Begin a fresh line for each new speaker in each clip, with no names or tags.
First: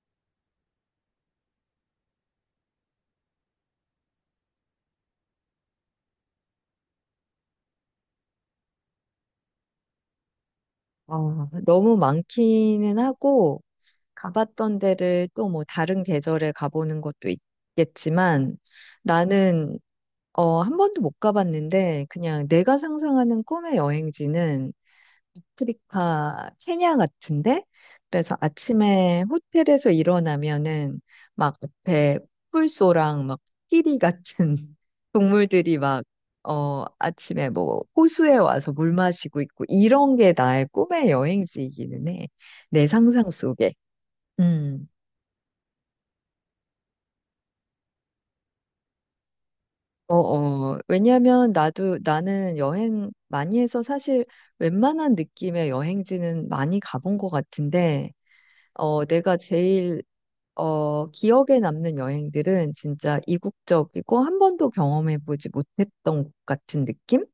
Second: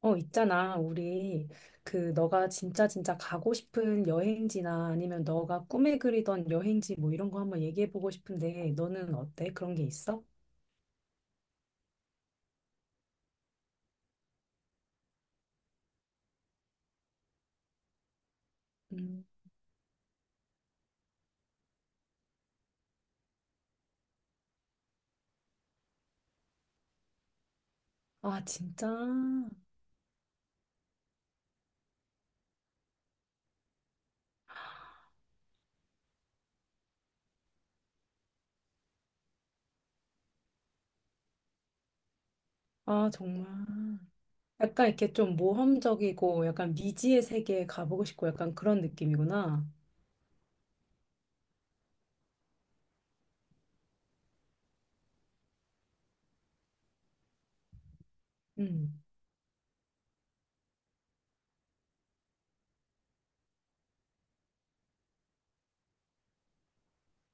있잖아. 우리 그 너가 진짜 진짜 가고 싶은 여행지나 아니면 너가 꿈에 그리던 여행지 뭐 이런 거 한번 얘기해 보고 싶은데 너는 어때? 그런 게 있어?
너무 많기는 하고, 가봤던 데를 또 뭐 다른 계절에 가보는 것도 있겠지만,
음.
나는, 한 번도 못 가봤는데, 그냥 내가 상상하는 꿈의 여행지는 아프리카 케냐 같은데 그래서
아, 진짜?
아침에 호텔에서 일어나면은 막 앞에 꿀소랑 막 끼리 같은 동물들이 막 아침에 뭐 호수에 와서 물 마시고 있고 이런 게 나의 꿈의 여행지이기는 해. 내
아,
상상
정말.
속에.
약간
음.
이렇게 좀 모험적이고 약간 미지의 세계에 가보고 싶고 약간 그런 느낌이구나.
왜냐면 나도 나는 여행 많이 해서 사실 웬만한 느낌의 여행지는 많이 가본 것 같은데,
음.
내가 제일 기억에 남는 여행들은 진짜 이국적이고 한 번도 경험해보지 못했던 곳 같은 느낌?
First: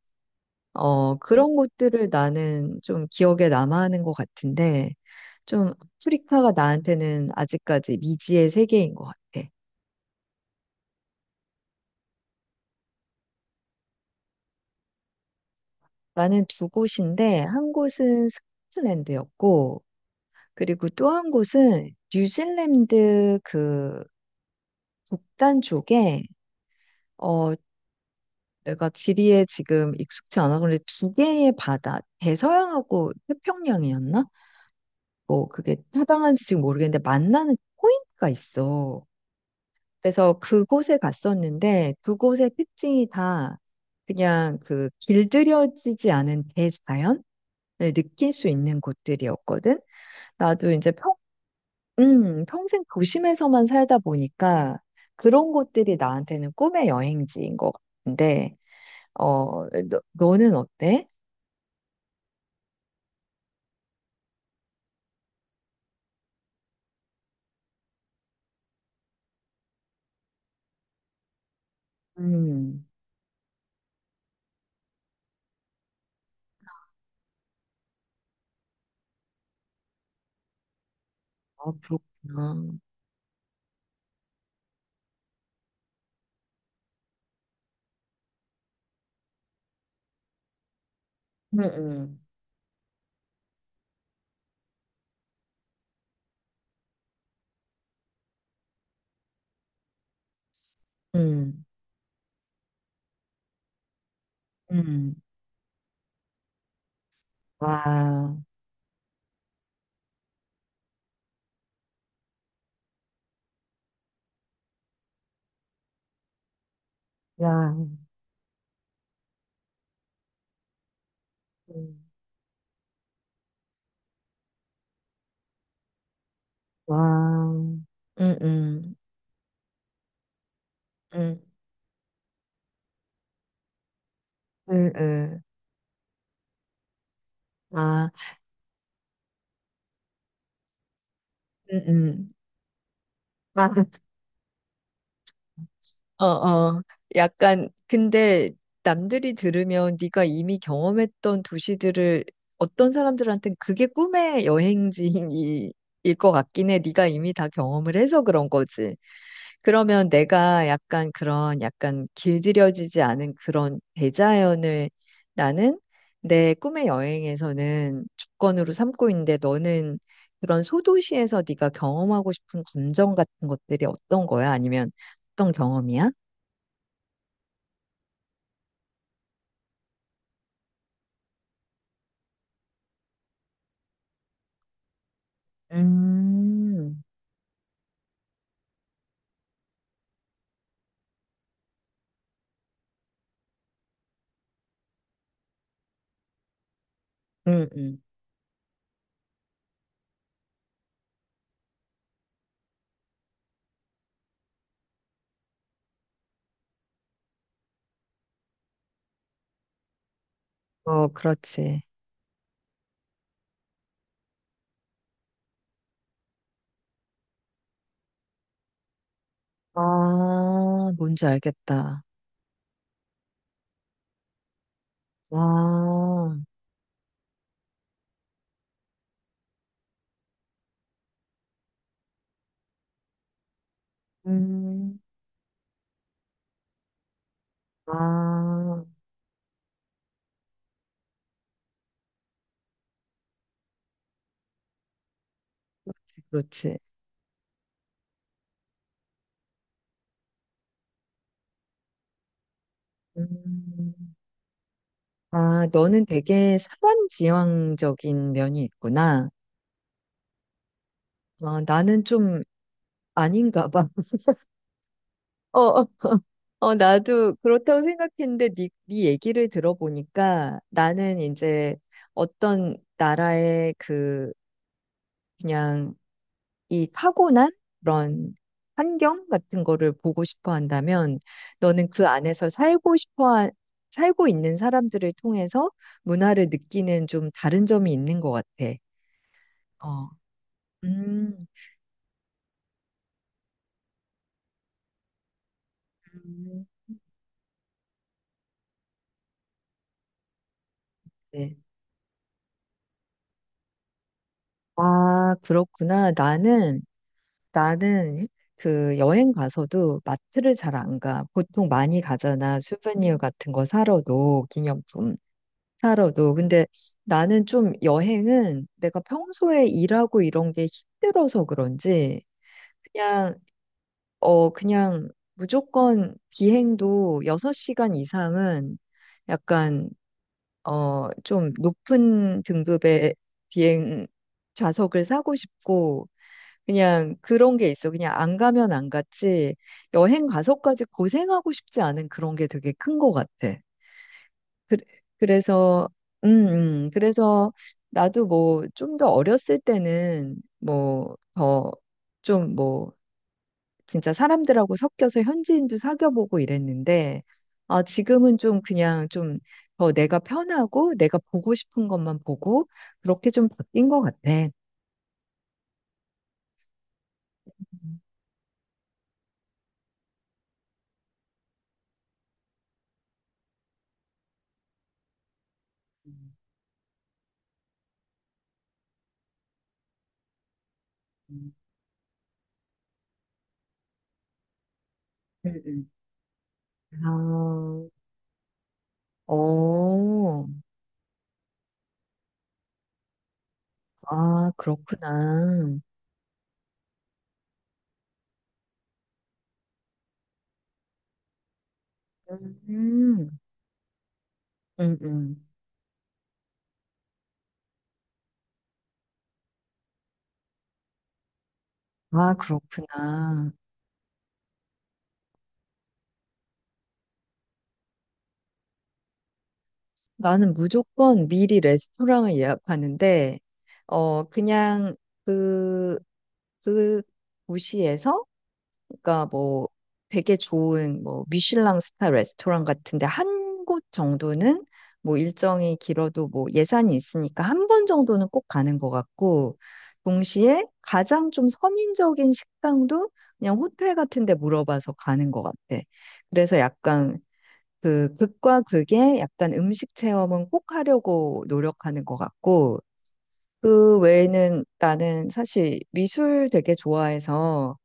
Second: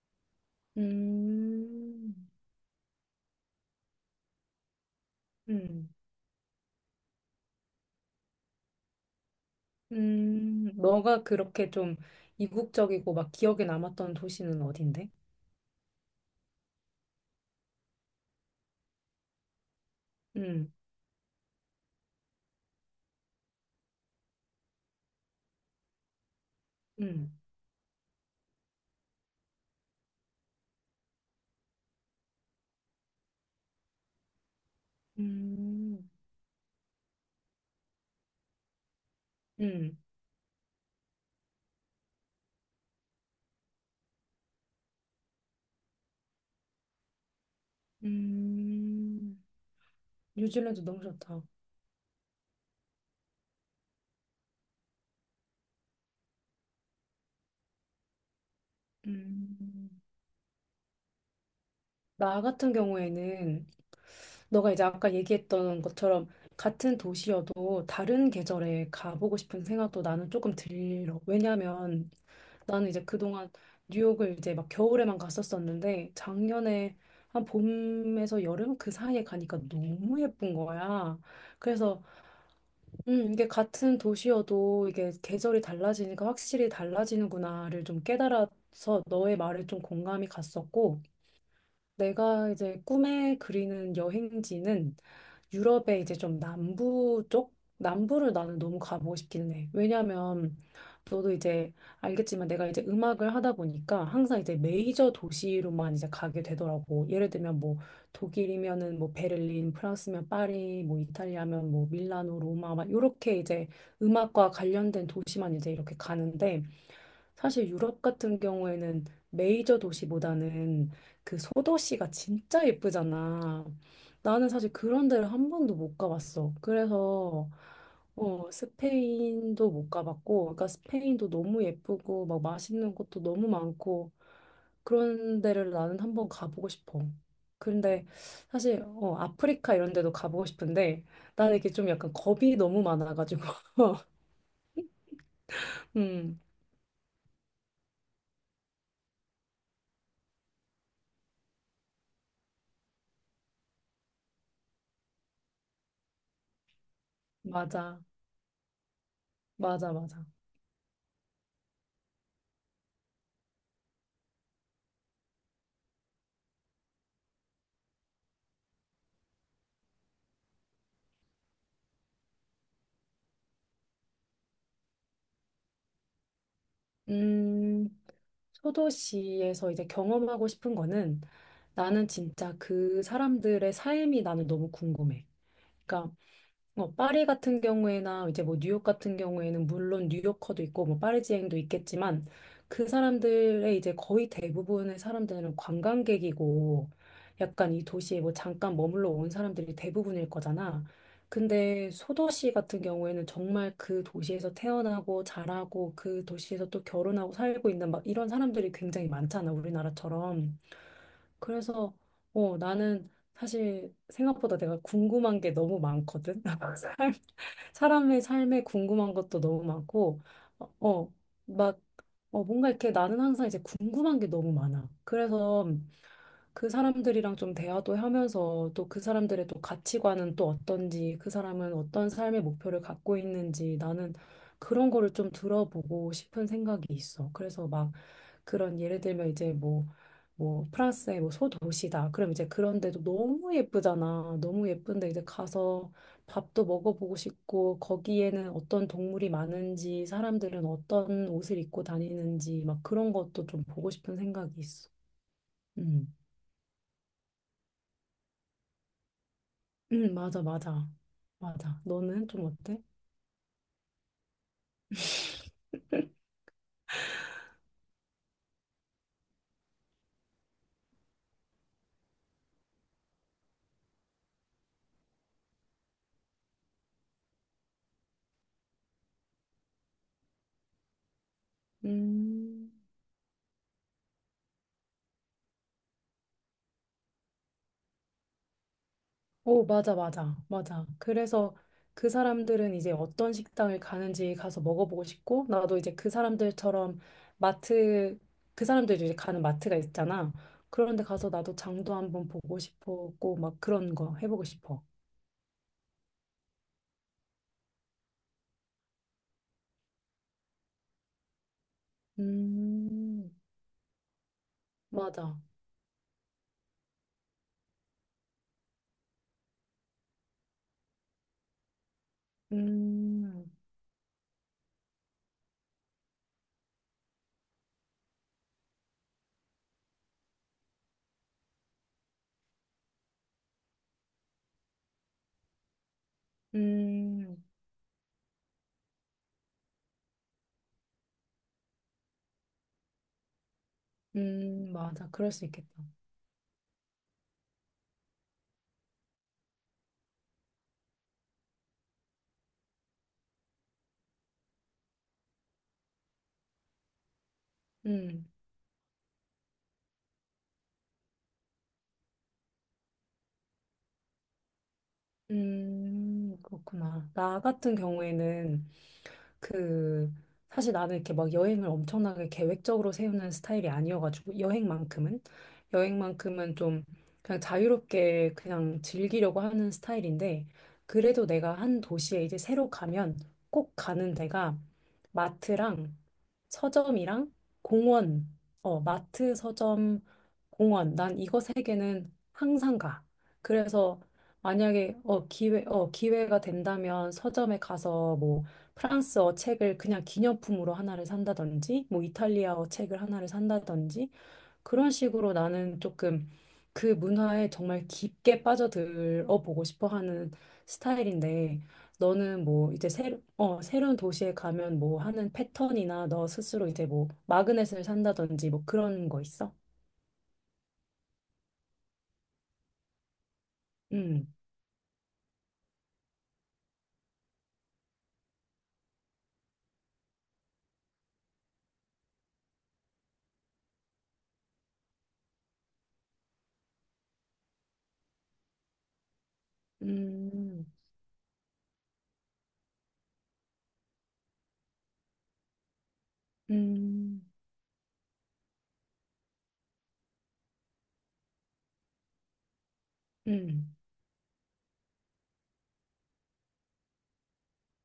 그런 곳들을
음.
나는 좀 기억에 남아하는 것 같은데, 좀
음.
아프리카가 나한테는 아직까지 미지의 세계인 것 같아.
음. 너가 그렇게 좀 이국적이고 막 기억에 남았던 도시는 어딘데?
나는 두 곳인데, 한 곳은 스코틀랜드였고,
음.
그리고 또 한 곳은 뉴질랜드 그 북단 쪽에
음.
어, 내가 지리에 지금 익숙치 않아. 근데 두 개의 바다, 대서양하고 태평양이었나? 뭐, 그게
음,
타당한지 지금 모르겠는데, 만나는 포인트가 있어.
음,
그래서 그곳에 갔었는데, 두 곳의 특징이 다 그냥 그 길들여지지 않은 대자연을 느낄 수 있는
음,
곳들이었거든. 나도
뉴질랜드
이제
너무 좋다.
평생 도심에서만 살다 보니까 그런 곳들이 나한테는 꿈의 여행지인 것 같은데,
음,
너는 어때?
나 같은 경우에는 너가 이제 아까 얘기했던 것처럼 같은 도시여도 다른 계절에 가보고 싶은 생각도 나는 조금 들어. 왜냐면
음.
나는 이제 그동안 뉴욕을 이제 막 겨울에만 갔었었는데 작년에 한 봄에서 여름 그 사이에 가니까 너무 예쁜 거야.
아,
그래서
그렇구나.
이게 같은 도시여도 이게 계절이 달라지니까 확실히 달라지는구나를 좀 깨달아서 너의 말에 좀 공감이 갔었고,
음, 음,
내가 이제 꿈에 그리는 여행지는 유럽의 이제 좀 남부 쪽? 남부를 나는 너무 가보고 싶기는 해. 왜냐면 너도
음,
이제 알겠지만 내가 이제 음악을 하다 보니까 항상 이제 메이저
음.
도시로만 이제 가게 되더라고. 예를 들면 뭐
와,
독일이면은 뭐 베를린, 프랑스면 파리, 뭐 이탈리아면 뭐 밀라노, 로마 막 이렇게 이제 음악과 관련된 도시만 이제 이렇게 가는데 사실
야,
유럽 같은 경우에는 메이저 도시보다는 그
음.
소도시가 진짜 예쁘잖아. 나는 사실 그런 데를 한 번도 못 가봤어.
와,
그래서
음, 음,
스페인도 못 가봤고, 그러니까 스페인도
음,
너무 예쁘고 막 맛있는 곳도 너무 많고
음,
그런
음.
데를 나는 한 번 가보고 싶어. 근데
아,
사실 아프리카 이런 데도 가보고 싶은데 나는 이게 좀 약간
음.
겁이 너무 많아가지고.
아,
음,
어, 어. 약간, 근데 남들이 들으면 네가 이미 경험했던 도시들을 어떤 사람들한테는 그게 꿈의 여행지일 것 같긴 해. 네가 이미 다 경험을
맞아.
해서 그런 거지.
맞아,
그러면
맞아.
내가 약간 그런 약간 길들여지지 않은 그런 대자연을 나는 내 꿈의 여행에서는 조건으로 삼고 있는데 너는 그런 소도시에서 네가 경험하고 싶은 감정 같은 것들이 어떤 거야? 아니면 어떤 경험이야?
음. 소도시에서 이제 경험하고 싶은 거는 나는 진짜 그 사람들의 삶이 나는 너무 궁금해. 그러니까
음,
파리 같은 경우에나 이제 뭐 뉴욕 같은 경우에는 물론 뉴요커도 있고 뭐 파리지앵도 있겠지만 그 사람들의 이제 거의 대부분의 사람들은 관광객이고
응,
약간 이
응.
도시에 뭐 잠깐 머물러 온 사람들이 대부분일 거잖아. 근데 소도시 같은 경우에는 정말 그 도시에서 태어나고 자라고 그 도시에서 또 결혼하고 살고 있는 막 이런 사람들이 굉장히 많잖아, 우리나라처럼.
어, 그렇지.
그래서 나는 사실 생각보다 내가 궁금한 게 너무 많거든. 사람- 사람의 삶에 궁금한 것도 너무
아,
많고, 어, 어,
뭔지
막,
알겠다.
뭔가 이렇게 나는 항상 이제 궁금한 게 너무 많아. 그래서
와,
그 사람들이랑 좀 대화도 하면서 또 그 사람들의 또 가치관은 또 어떤지, 그 사람은 어떤 삶의 목표를 갖고 있는지 나는 그런
음,
거를 좀 들어보고 싶은 생각이 있어. 그래서 막 그런
아,
예를 들면 이제 뭐, 뭐 프랑스의 뭐 소도시다. 그럼 이제 그런데도 너무 예쁘잖아. 너무 예쁜데 이제 가서 밥도
그렇지.
먹어보고 싶고 거기에는 어떤 동물이 많은지, 사람들은 어떤 옷을 입고 다니는지 막 그런 것도 좀 보고
음.
싶은 생각이 있어.
아, 너는
음.
되게 사람지향적인 면이 있구나.
응, 맞아, 맞아. 맞아.
나는
너는
좀
좀 어때?
아닌가 봐. 어, 어, 나도 그렇다고 생각했는데 네 얘기를 들어보니까 나는 이제 어떤 나라의 그 그냥 이 타고난 그런 환경 같은 거를 보고 싶어 한다면 너는 그 안에서
음,
살고 싶어 살고 있는 사람들을 통해서 문화를 느끼는 좀 다른 점이 있는 것 같아.
오, 맞아,
어.
맞아, 맞아.
음.
그래서 그 사람들은 이제 어떤 식당을 가는지 가서 먹어보고 싶고, 나도 이제 그
음.
사람들처럼 마트, 그 사람들이 이제 가는 마트가 있잖아. 그런데 가서
네.
나도 장도 한번 보고 싶었고, 막 그런 거 해보고 싶어.
아, 그렇구나. 나는 그 여행 가서도 마트를 잘 안 가. 보통 많이 가잖아. 수베니어
음,
같은 거 사러도, 기념품
맞아.
사러도. 근데 나는 좀 여행은 내가 평소에 일하고 이런 게 힘들어서 그런지, 그냥,
음,
그냥 무조건 비행도 6시간 이상은 약간 좀 높은 등급의 비행 좌석을 사고 싶고, 그냥
음,
그런 게 있어. 그냥 안 가면 안 갔지, 여행 가서까지 고생하고 싶지 않은 그런 게 되게 큰 것 같아. 그,
맞아. 그럴 수 있겠다.
그래서, 음, 그래서 나도 뭐 좀 더 어렸을 때는 뭐더좀뭐 진짜 사람들하고 섞여서 현지인도 사귀어보고 이랬는데, 아,
음.
지금은 좀 그냥 좀 더 내가 편하고 내가 보고 싶은 것만 보고 그렇게 좀 바뀐 것 같아.
그렇구나. 나 같은
음,
경우에는 그 사실 나는 이렇게 막 여행을 엄청나게 계획적으로 세우는 스타일이 아니어가지고 여행만큼은
음,
여행만큼은 좀 그냥 자유롭게 그냥 즐기려고 하는 스타일인데 그래도
음,
내가 한 도시에 이제 새로 가면 꼭 가는 데가
음, 음.
마트랑 서점이랑
아,
공원, 마트, 서점,
어,
공원. 난 이거 세 개는 항상 가. 그래서
아,
만약에
그렇구나.
기회가 된다면 서점에 가서 뭐 프랑스어 책을 그냥 기념품으로 하나를 산다든지 뭐 이탈리아어 책을 하나를
음,
산다든지 그런
음,
식으로
음.
나는 조금 그 문화에 정말 깊게 빠져들어 보고 싶어 하는 스타일인데
아,
너는 뭐 이제
그렇구나.
새로운 도시에 가면 뭐 하는 패턴이나 너 스스로 이제 뭐 마그넷을 산다든지 뭐 그런 거 있어?
나는 무조건 미리 레스토랑을 예약하는데,
음.
그냥 그, 그 도시에서 그러니까 뭐 되게 좋은 뭐 미슐랭 스타 레스토랑 같은데 한 곳 정도는 뭐 일정이 길어도 뭐 예산이 있으니까 한 번 정도는 꼭 가는 것 같고
음.
동시에 가장 좀 서민적인 식당도 그냥 호텔 같은 데 물어봐서 가는 것 같아. 그래서 약간
음.
그 극과 극의 약간 음식 체험은 꼭 하려고 노력하는 것 같고
음.
그 외에는 나는 사실 미술 되게 좋아해서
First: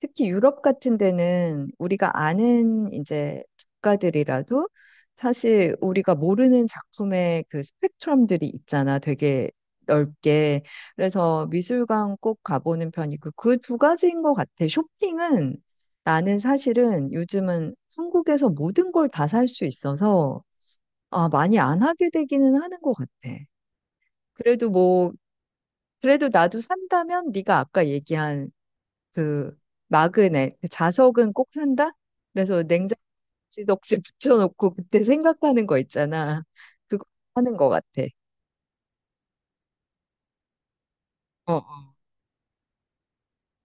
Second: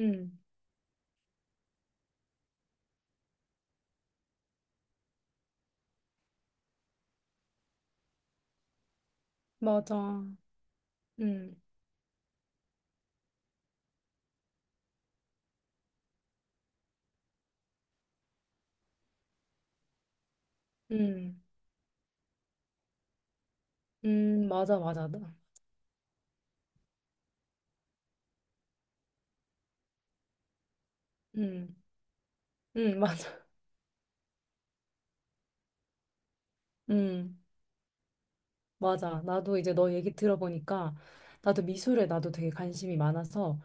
특히 유럽 같은 데는 우리가 아는 이제 작가들이라도 사실 우리가 모르는 작품의 그 스펙트럼들이 있잖아. 되게
맞아.
넓게. 그래서
음,
미술관 꼭 가보는 편이고 그 두 가지인 것 같아. 쇼핑은 나는 사실은 요즘은 한국에서 모든 걸 다 살 수 있어서 아,
음,
많이 안 하게 되기는 하는 것 같아. 그래도
맞아, 맞아.
뭐,
나-
그래도 나도 산다면 네가 아까 얘기한 그 마그넷, 그 자석은 꼭
음,
산다? 그래서
맞아.
냉장고지 덕지 붙여놓고 그때 생각하는 거 있잖아. 그거
음,
하는 것 같아.
맞아. 나도 이제 너 얘기 들어보니까
어,
나도
어,
미술에 나도 되게 관심이 많아서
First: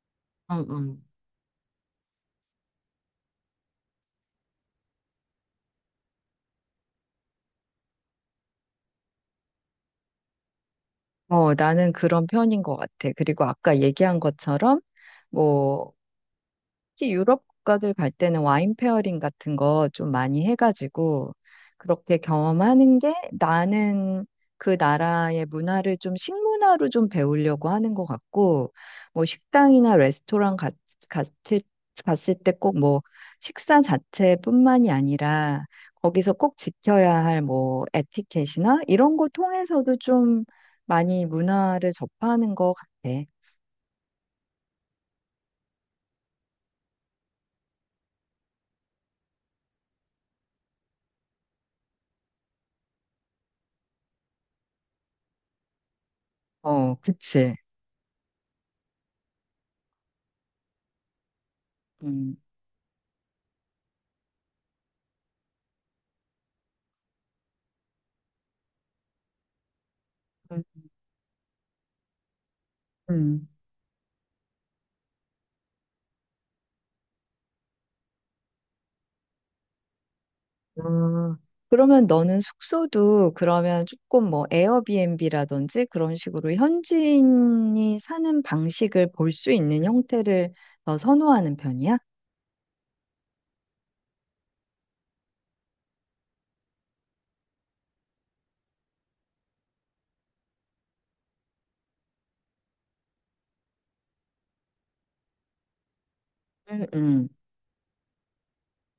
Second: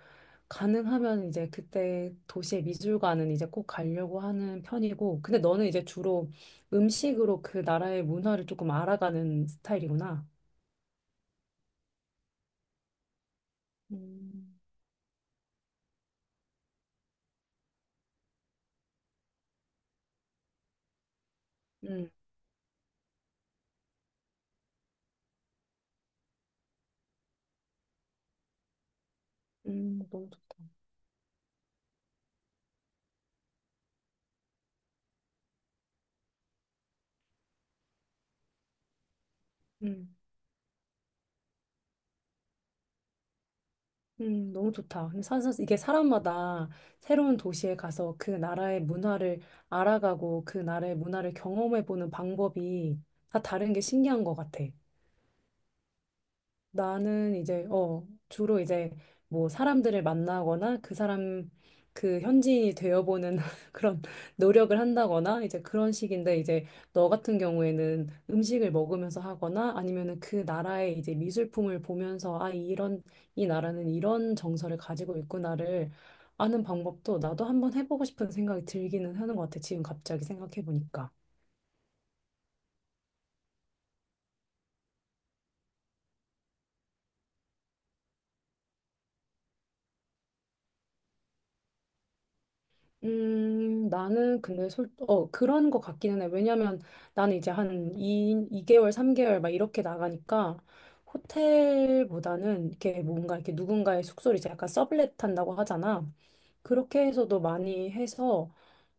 어, 어.
가능하면 이제 그때 도시의 미술관은 이제 꼭 가려고 하는 편이고 근데 너는 이제 주로 음식으로 그 나라의 문화를 조금 알아가는 스타일이구나.
나는 그런 편인 것 같아. 그리고 아까 얘기한
음,
것처럼, 뭐, 특히 유럽 국가들 갈 때는 와인 페어링 같은 거 좀 많이 해가지고
음,
그렇게 경험하는 게 나는 그 나라의 문화를 좀 식문화로 좀 배우려고 하는 것 같고 뭐 식당이나
너무
레스토랑
좋다.
갔을, 갔을 때 꼭 뭐 식사 자체뿐만이 아니라 거기서 꼭 지켜야 할 뭐 에티켓이나 이런 거 통해서도
음.
좀 많이 문화를 접하는 것 같아.
너무 좋다. 근데 사실 이게 사람마다 새로운 도시에 가서 그 나라의 문화를 알아가고 그 나라의 문화를 경험해보는 방법이 다 다른 게 신기한 것 같아.
어,
나는
그치.
이제 주로 이제 뭐 사람들을 만나거나 그 사람 그
음.
현지인이 되어보는 그런 노력을 한다거나 이제 그런 식인데 이제 너 같은 경우에는 음식을 먹으면서 하거나 아니면은 그
음.
나라의 이제 미술품을 보면서 아 이런 이
음.
나라는 이런 정서를 가지고 있구나를 아는 방법도 나도 한번 해보고 싶은 생각이 들기는 하는 것 같아 지금 갑자기 생각해 보니까.
아, 그러면 너는 숙소도 그러면 조금 뭐 에어비앤비라든지 그런 식으로 현지인이 사는 방식을 볼 수 있는 형태를 더 선호하는 편이야?
나는 근데 그런 것 같기는 해. 왜냐면 나는 이제 한 2, 이개월 3개월 막 이렇게 나가니까 호텔보다는 이렇게 뭔가 이렇게 누군가의 숙소를 이제 약간 서블렛 한다고 하잖아.
응,
그렇게
응,
해서도 많이 해서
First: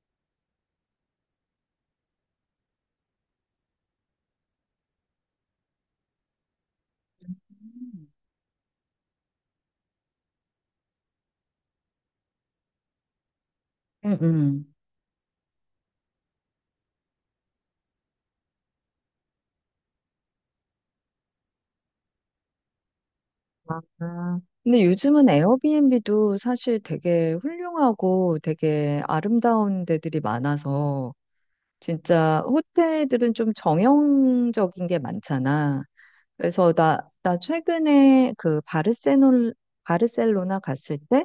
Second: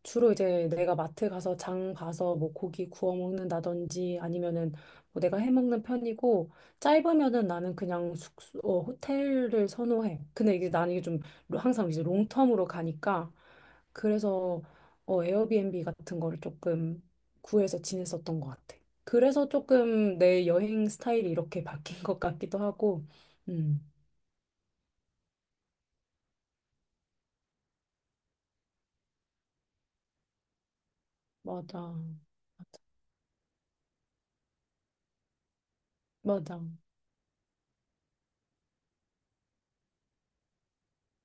주로 이제 내가 마트 가서 장 봐서 뭐 고기 구워 먹는다든지 아니면은 뭐 내가 해 먹는 편이고 짧으면은 나는
음.
그냥 호텔을 선호해. 근데 이게 나는 이게 좀 항상 이제 롱텀으로 가니까
응,
그래서
응.
에어비앤비 같은 거를 조금 구해서 지냈었던 것 같아. 그래서 조금 내 여행 스타일이 이렇게 바뀐 것 같기도 하고, 음,
아, 근데 요즘은 에어비앤비도 사실 되게 훌륭하고 되게 아름다운 데들이 많아서
맞아.
진짜 호텔들은 좀 정형적인 게 많잖아.
맞아.
그래서 나 최근에 그 바르셀로나 갔을 때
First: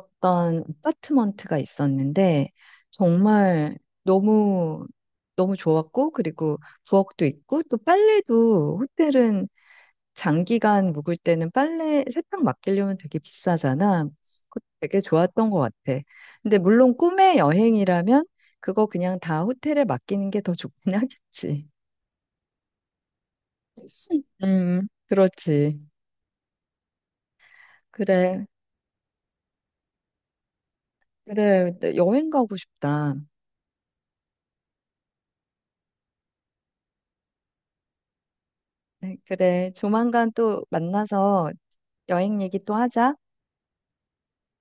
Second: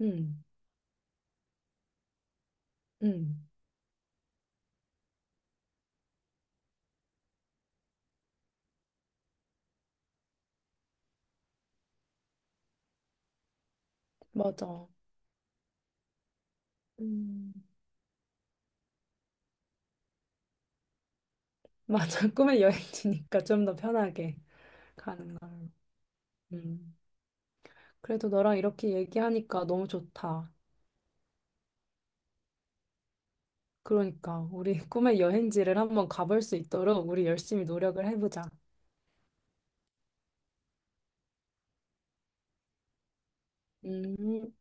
음,
아파트먼트가 있었는데
음,
정말 너무 너무 좋았고 그리고 부엌도 있고 또 빨래도 호텔은 장기간 묵을 때는 빨래 세탁 맡기려면 되게 비싸잖아. 그것도
맞아.
되게 좋았던 것 같아. 근데 물론 꿈의
음,
여행이라면 그거 그냥 다 호텔에 맡기는 게 더 좋긴 하겠지.
맞아. 꿈의 여행지니까 좀 더 편하게 가는 걸로.
그렇지.
음. 그래도
그래.
너랑 이렇게 얘기하니까 너무 좋다.
그래, 너 여행 가고 싶다.
그러니까 우리 꿈의 여행지를 한번 가볼 수 있도록 우리 열심히 노력을 해보자.
네, 그래, 조만간 또 만나서 여행 얘기 또 하자.
음.